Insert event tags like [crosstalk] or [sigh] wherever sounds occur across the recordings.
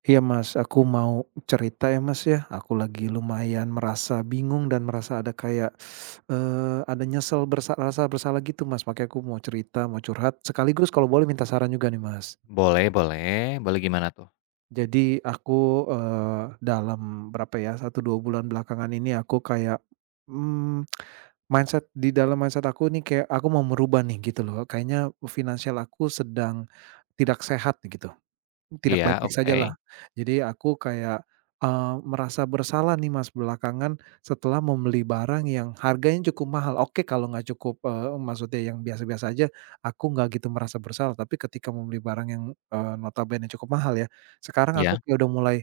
Iya Mas, aku mau cerita ya Mas ya, aku lagi lumayan merasa bingung dan merasa ada kayak, ada nyesel rasa bersalah gitu Mas, makanya aku mau cerita, mau curhat, sekaligus kalau boleh minta saran juga nih Mas. Boleh boleh boleh, gimana tuh? Jadi aku, dalam berapa ya, satu 2 bulan belakangan ini aku kayak, mmm, di dalam mindset aku nih kayak aku mau merubah nih gitu loh, kayaknya finansial aku sedang tidak sehat gitu. Tidak Iya, baik-baik oke. sajalah. Jadi aku kayak, merasa bersalah nih Mas belakangan setelah membeli barang yang harganya cukup mahal. Oke kalau nggak cukup, maksudnya yang biasa-biasa aja, aku nggak gitu merasa bersalah. Tapi ketika membeli barang yang, notabene cukup mahal ya, sekarang aku Iya. kayak udah mulai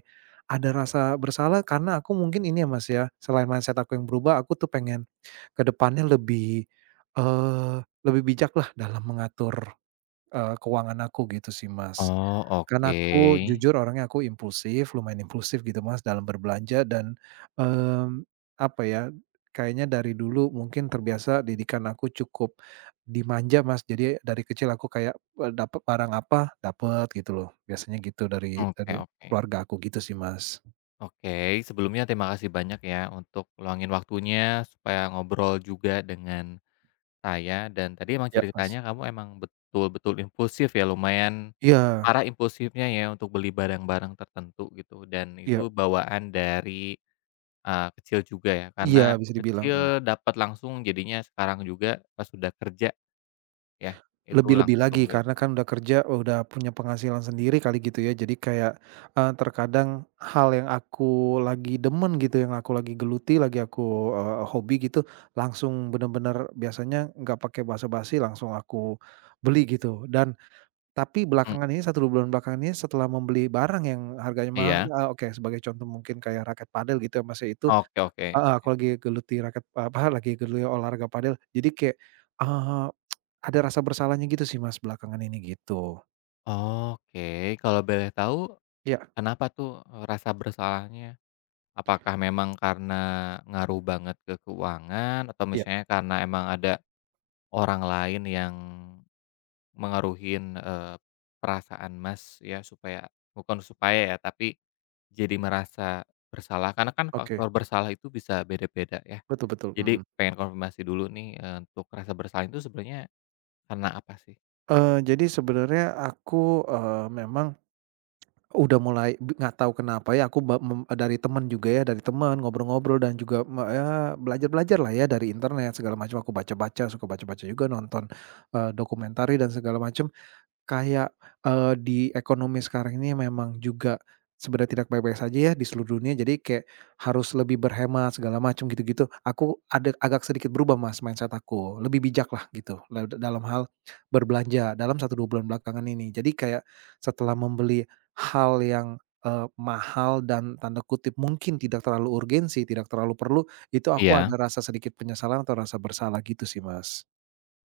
ada rasa bersalah karena aku mungkin ini ya Mas ya, selain mindset aku yang berubah, aku tuh pengen ke depannya lebih, eee, lebih bijaklah dalam mengatur keuangan aku gitu sih, Mas. Oh, Karena aku oke. jujur orangnya aku impulsif, lumayan impulsif gitu, Mas, dalam berbelanja dan, mmm, apa ya, kayaknya dari dulu mungkin terbiasa didikan aku cukup dimanja, Mas. Jadi dari kecil aku kayak, dapat barang apa, dapat gitu loh. Biasanya gitu dari Oke dari oke. keluarga aku gitu sih, Mas. Oke, sebelumnya terima kasih banyak ya untuk luangin waktunya supaya ngobrol juga dengan saya. Dan tadi emang Ya. Mas ceritanya kamu emang betul-betul impulsif ya, lumayan iya parah impulsifnya ya untuk beli barang-barang tertentu gitu. Dan iya itu bawaan dari, kecil juga ya, iya, karena bisa dibilang, kecil dapat langsung, jadinya sekarang juga pas sudah kerja ya, itu Lebih-lebih lagi langsung gitu. karena kan udah kerja, udah punya penghasilan sendiri kali gitu ya. Jadi kayak, terkadang hal yang aku lagi demen gitu, yang aku lagi geluti, lagi aku, hobi gitu, langsung bener-bener biasanya nggak pakai basa-basi langsung aku beli gitu. Dan tapi Mmm, belakangan ini satu 2 bulan belakangan ini setelah membeli barang yang harganya mahal, iya. Oke sebagai contoh mungkin kayak raket padel gitu ya Mas ya, itu Oke oke heeh, aku oke. lagi geluti raket apa, lagi geluti olahraga padel. Jadi kayak, eee, ada rasa bersalahnya gitu sih Mas belakangan ini gitu. Oke, kalau boleh tahu Iya, kenapa tuh, rasa bersalahnya? Apakah memang karena ngaruh banget ke keuangan, atau iya, misalnya karena emang ada orang lain yang mengaruhin, perasaan Mas ya supaya, bukan supaya ya, tapi jadi merasa bersalah, karena kan oke, faktor bersalah itu bisa beda-beda ya. betul betul, Jadi mhm. pengen konfirmasi dulu nih, untuk rasa bersalah itu sebenarnya karena apa sih? Jadi sebenarnya aku, memang udah mulai nggak tahu kenapa ya aku ba mem dari teman juga ya, dari teman ngobrol-ngobrol dan juga ya belajar-belajar lah ya dari internet segala macam, aku baca-baca, suka baca-baca juga, nonton, dokumentari dan segala macam. Kayak, di ekonomi sekarang ini memang juga sebenarnya tidak baik-baik saja ya di seluruh dunia, jadi kayak harus lebih berhemat segala macam gitu-gitu. Aku ada agak sedikit berubah Mas mindset aku, lebih bijak lah gitu la dalam hal berbelanja dalam satu 2 bulan belakangan ini. Jadi kayak setelah membeli hal yang, mahal dan tanda kutip mungkin tidak terlalu urgensi, tidak terlalu perlu, itu aku Iya. ada rasa sedikit penyesalan atau rasa bersalah gitu sih Mas.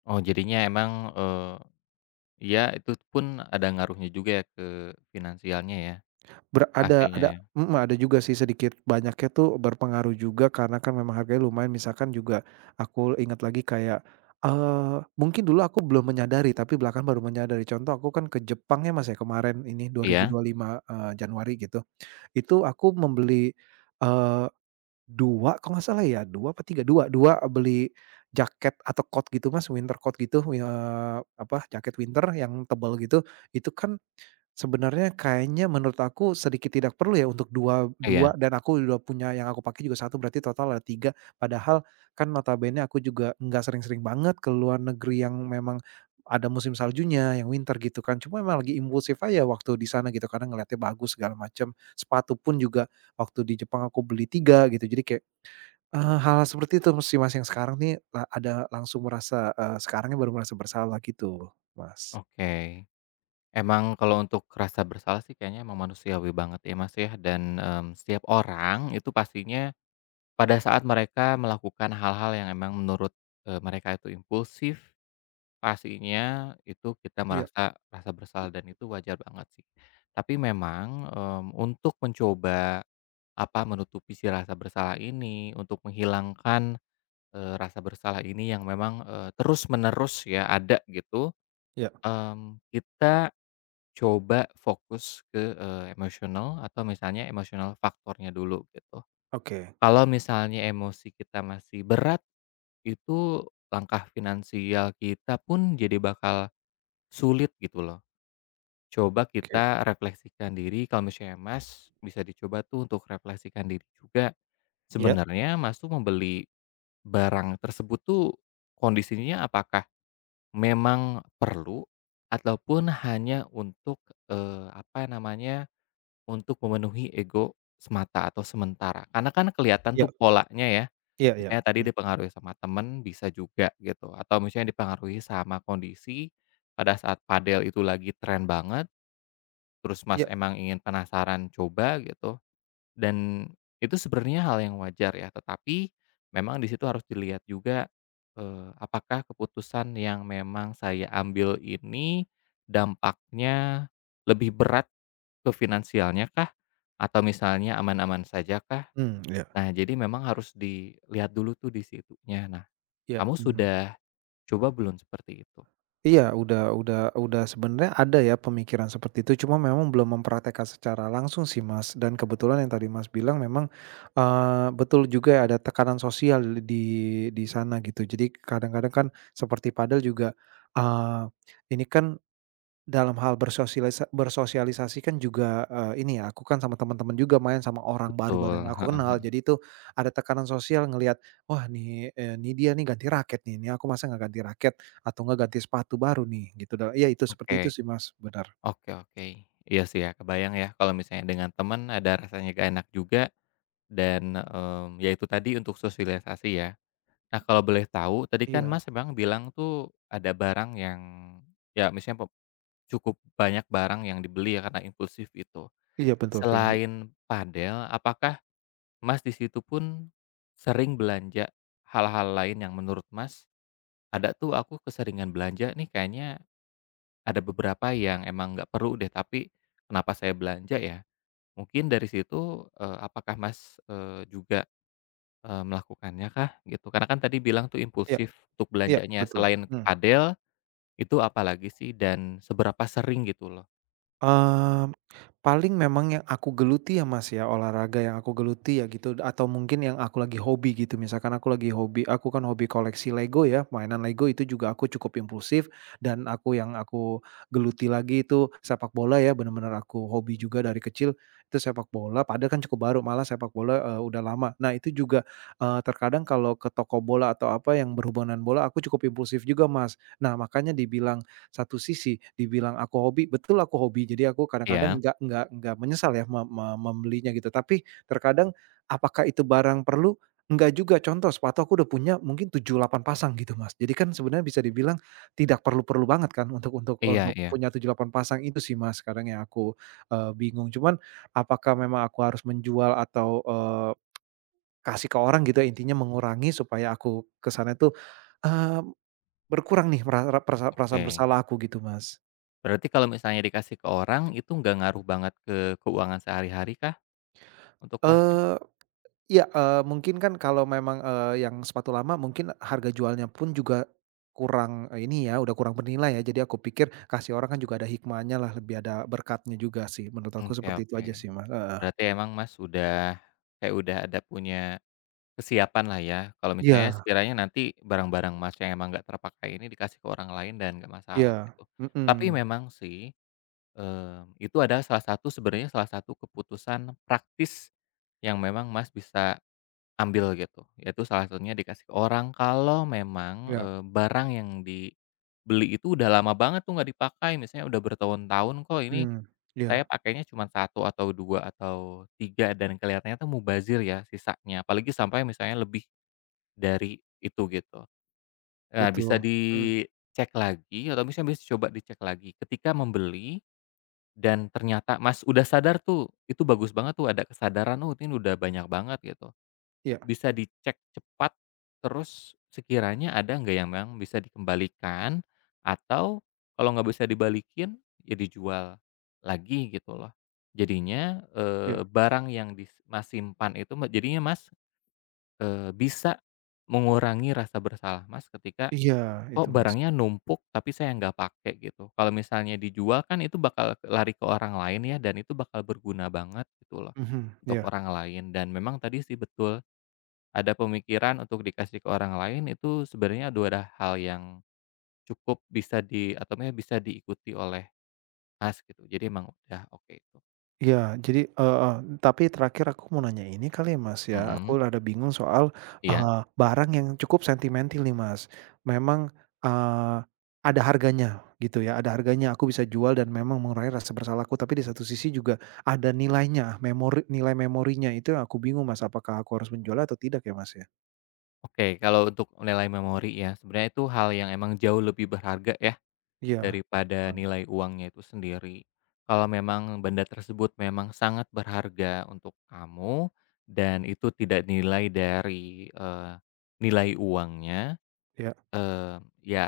Oh jadinya emang, eee, iya itu pun ada ngaruhnya juga ya ke finansialnya ya, pastinya Ada ya? mhm, ada juga sih sedikit banyaknya tuh berpengaruh juga karena kan memang harganya lumayan misalkan juga aku ingat lagi kayak, mungkin dulu aku belum menyadari tapi belakangan baru menyadari contoh aku kan ke Jepang ya, Mas, ya kemarin ini Iya? 2025, Januari gitu. Itu aku membeli, eee, 2 kalau nggak salah ya 2 apa 3 2 2 beli jaket atau coat gitu, Mas, winter coat gitu, apa jaket winter yang tebal gitu, itu kan sebenarnya kayaknya menurut aku sedikit tidak perlu ya untuk dua dua Iya? dan aku udah punya yang aku pakai juga satu berarti total ada 3. Padahal kan notabene aku juga nggak sering-sering banget ke luar negeri yang memang ada musim saljunya, yang winter gitu kan. Cuma emang lagi impulsif aja waktu di sana gitu karena ngeliatnya bagus segala macam. Sepatu pun juga waktu di Jepang aku beli 3 gitu. Jadi kayak, hal-hal seperti itu sih, Mas, yang sekarang nih la ada langsung merasa, sekarangnya baru merasa bersalah gitu, Mas. Oke. Emang kalau untuk rasa bersalah sih kayaknya emang manusiawi banget ya Mas ya. Dan, setiap orang itu pastinya pada saat mereka melakukan hal-hal yang emang menurut, mereka itu impulsif, pastinya itu kita, mhm, Iya, merasa rasa bersalah, dan itu wajar banget sih. Tapi memang, untuk mencoba, apa, menutupi si rasa bersalah ini, untuk menghilangkan, rasa bersalah ini yang memang, terus-menerus ya ada gitu, iya, kita coba fokus ke, emosional, atau misalnya emosional faktornya dulu gitu. oke, Kalau misalnya emosi kita masih berat, itu langkah finansial kita pun jadi bakal sulit gitu loh. Coba oke. kita refleksikan diri, kalau misalnya Mas bisa dicoba tuh untuk refleksikan diri juga. Iya? Sebenarnya Mas tuh membeli barang tersebut tuh kondisinya apakah memang perlu, ataupun hanya untuk, apa namanya, untuk memenuhi ego semata atau sementara. Karena kan kelihatan Iya, tuh polanya ya. iya, iya, Misalnya tadi mmm, dipengaruhi sama temen, bisa juga gitu, atau misalnya dipengaruhi sama kondisi pada saat padel itu lagi tren banget, terus Mas iya, emang ingin penasaran coba gitu, dan itu sebenarnya hal yang wajar ya. Tetapi memang di situ harus dilihat juga, apakah keputusan yang memang saya ambil ini dampaknya lebih berat ke finansialnya kah? Atau misalnya aman-aman saja kah? mmm, iya, Nah, jadi memang harus dilihat dulu tuh di situnya. Nah, iya, kamu mhm. sudah coba belum seperti itu? Iya, udah sebenarnya ada ya pemikiran seperti itu, cuma memang belum mempraktekkan secara langsung sih, Mas, dan kebetulan yang tadi Mas bilang memang, betul juga ya, ada tekanan sosial di di sana gitu. Jadi kadang-kadang kan seperti padel juga, eee, ini kan dalam hal bersosialisasi kan juga, ini ya, aku kan sama teman-teman juga main sama orang Betul, baru-baru yang aku kenal. Jadi itu ada tekanan sosial ngelihat, "Wah nih, nih dia nih ganti raket nih, nih aku masa nggak ganti raket atau nggak ganti sepatu baru nih?" Gitu da iya itu [laughs] seperti itu oke. sih Mas, benar. Oke oke. Iya sih ya, kebayang ya kalau misalnya dengan teman ada rasanya gak enak juga. Dan, ya itu tadi untuk sosialisasi ya. Nah kalau boleh tahu tadi kan Iya, Mas memang bilang tuh ada barang yang, ya misalnya pep, cukup banyak barang yang dibeli ya karena impulsif itu. iya betul, kayak gitu. Selain padel, apakah Mas di situ pun sering belanja hal-hal lain yang menurut Mas, "Ada tuh, aku keseringan belanja nih kayaknya, ada beberapa yang emang nggak perlu deh, tapi kenapa saya belanja ya?" Mungkin dari situ, apakah Mas, juga, melakukannya kah gitu? Karena kan tadi bilang tuh Iya, impulsif untuk iya belanjanya, betul, selain ke mhm. padel, itu apalagi sih, dan seberapa sering gitu loh? Mmm, paling memang yang aku geluti ya, Mas, ya, olahraga yang aku geluti ya gitu atau mungkin yang aku lagi hobi gitu. Misalkan aku lagi hobi aku kan hobi koleksi Lego ya, mainan Lego itu juga aku cukup impulsif dan aku yang aku geluti lagi itu sepak bola ya, bener-bener aku hobi juga dari kecil itu sepak bola, padahal kan cukup baru, malah sepak bola, udah lama. Nah itu juga, terkadang kalau ke toko bola atau apa yang berhubungan bola aku cukup impulsif juga, Mas. Nah makanya dibilang satu sisi dibilang aku hobi, betul aku hobi. Jadi aku kadang-kadang Iya. nggak menyesal ya me me membelinya gitu. Tapi terkadang apakah itu barang perlu? Enggak juga. Contoh sepatu aku udah punya mungkin 7 8 pasang gitu, Mas. Jadi kan sebenarnya bisa dibilang tidak perlu-perlu banget kan untuk untuk Iya untuk iya, punya 7 8 pasang itu sih, Mas, sekarang yang aku, bingung. Cuman apakah memang aku harus menjual atau, kasih ke orang gitu ya intinya mengurangi supaya aku kesannya tuh, eee, berkurang nih perasaan oke. bersalah aku gitu, Mas. Berarti kalau misalnya dikasih ke orang itu nggak ngaruh banget ke keuangan sehari-hari kah untuk Masnya? Eee, iya, mungkin kan kalau memang, yang sepatu lama mungkin harga jualnya pun juga kurang eh, ini ya, udah kurang bernilai ya. Jadi aku pikir kasih orang kan juga ada hikmahnya lah, lebih ada berkatnya juga sih. Menurut aku Oke seperti itu oke. aja sih, Mas, heeh. Berarti emang Mas sudah kayak udah ada punya kesiapan lah ya, kalau misalnya Iya, sekiranya nanti barang-barang Mas yang emang nggak terpakai ini dikasih ke orang lain dan nggak masalah iya, gitu. Tapi mhm, memang sih, itu adalah salah satu, sebenarnya salah satu keputusan praktis yang memang Mas bisa ambil gitu, yaitu salah satunya dikasih ke orang kalau memang, iya, barang yang dibeli itu udah lama banget tuh nggak dipakai, misalnya udah bertahun-tahun, kok ini mmm, iya, saya pakainya cuma satu atau 2 atau tiga, dan kelihatannya tuh mubazir ya sisanya, apalagi sampai misalnya lebih dari itu gitu. Nah bisa betul, mhm, dicek lagi, atau misalnya bisa coba dicek lagi ketika membeli, dan ternyata Mas udah sadar tuh, itu bagus banget tuh ada kesadaran, "Oh ini udah banyak banget," gitu. iya, Bisa dicek cepat, terus sekiranya ada nggak yang memang bisa dikembalikan, atau kalau nggak bisa dibalikin, ya dijual lagi gitu loh. Jadinya, iya, barang yang dis Mas simpan itu me jadinya Mas, bisa mengurangi rasa bersalah Mas ketika, iya itu, kok Mas, barangnya numpuk tapi saya nggak pakai gitu. Kalau misalnya dijual kan itu bakal lari ke orang lain ya, dan itu bakal berguna banget gitu loh, mhm, untuk iya. orang lain. Dan memang tadi sih betul, ada pemikiran untuk dikasih ke orang lain itu sebenarnya adalah hal yang cukup bisa di, atau maksudnya bisa diikuti oleh Mas gitu. Jadi emang udah oke itu. Iya, jadi heeh, tapi terakhir aku mau nanya ini kali ya, Mas, ya, aku Mhm, rada bingung soal, iya. eee, barang yang cukup sentimental nih, Mas. Memang, eee, ada harganya gitu ya, ada harganya aku bisa jual dan memang mengurangi rasa bersalahku, tapi di satu sisi juga ada nilainya, nilai memorinya itu yang aku bingung, Mas, apakah aku harus menjualnya atau tidak ya, Mas, ya? Oke, kalau untuk nilai memori ya sebenarnya itu hal yang emang jauh lebih berharga ya. Iya, Daripada mmm, nilai uangnya itu sendiri. Kalau memang benda tersebut memang sangat berharga untuk kamu, dan itu tidak nilai dari, nilai uangnya, iya, eee, ya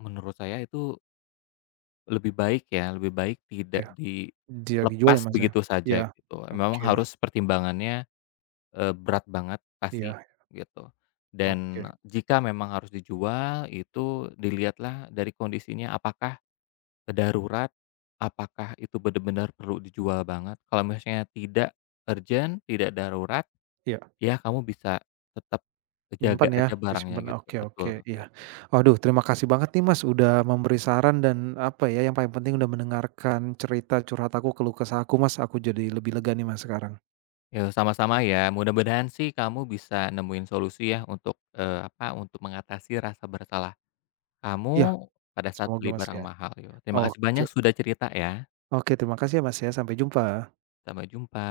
menurut saya itu lebih baik ya, lebih baik tidak iya, dia dijual ya, dilepas Mas, ya? begitu Iya, saja gitu. Memang oke, harus pertimbangannya, berat banget pasti iya, gitu. Dan oke, jika memang harus dijual itu dilihatlah dari kondisinya apakah darurat, apakah itu benar-benar perlu dijual banget? Kalau misalnya tidak urgent, tidak darurat, iya. ya kamu bisa tetap jaga Nyimpen ya, aja barangnya disimpan, gitu, oke betul oke, iya. gitu. Waduh, terima kasih banget nih Mas udah memberi saran dan apa ya, yang paling penting udah mendengarkan cerita curhat aku, keluh kesah aku Mas. Aku jadi lebih lega nih Mas sekarang. Ya sama-sama ya, mudah-mudahan sih kamu bisa nemuin solusi ya untuk, apa, untuk mengatasi rasa bersalah Iya, kamu pada saat semoga beli Mas barang ya. mahal yo. Terima kasih Oke, banyak sudah cerita ya, oke terima kasih ya Mas ya, sampai jumpa. sampai jumpa.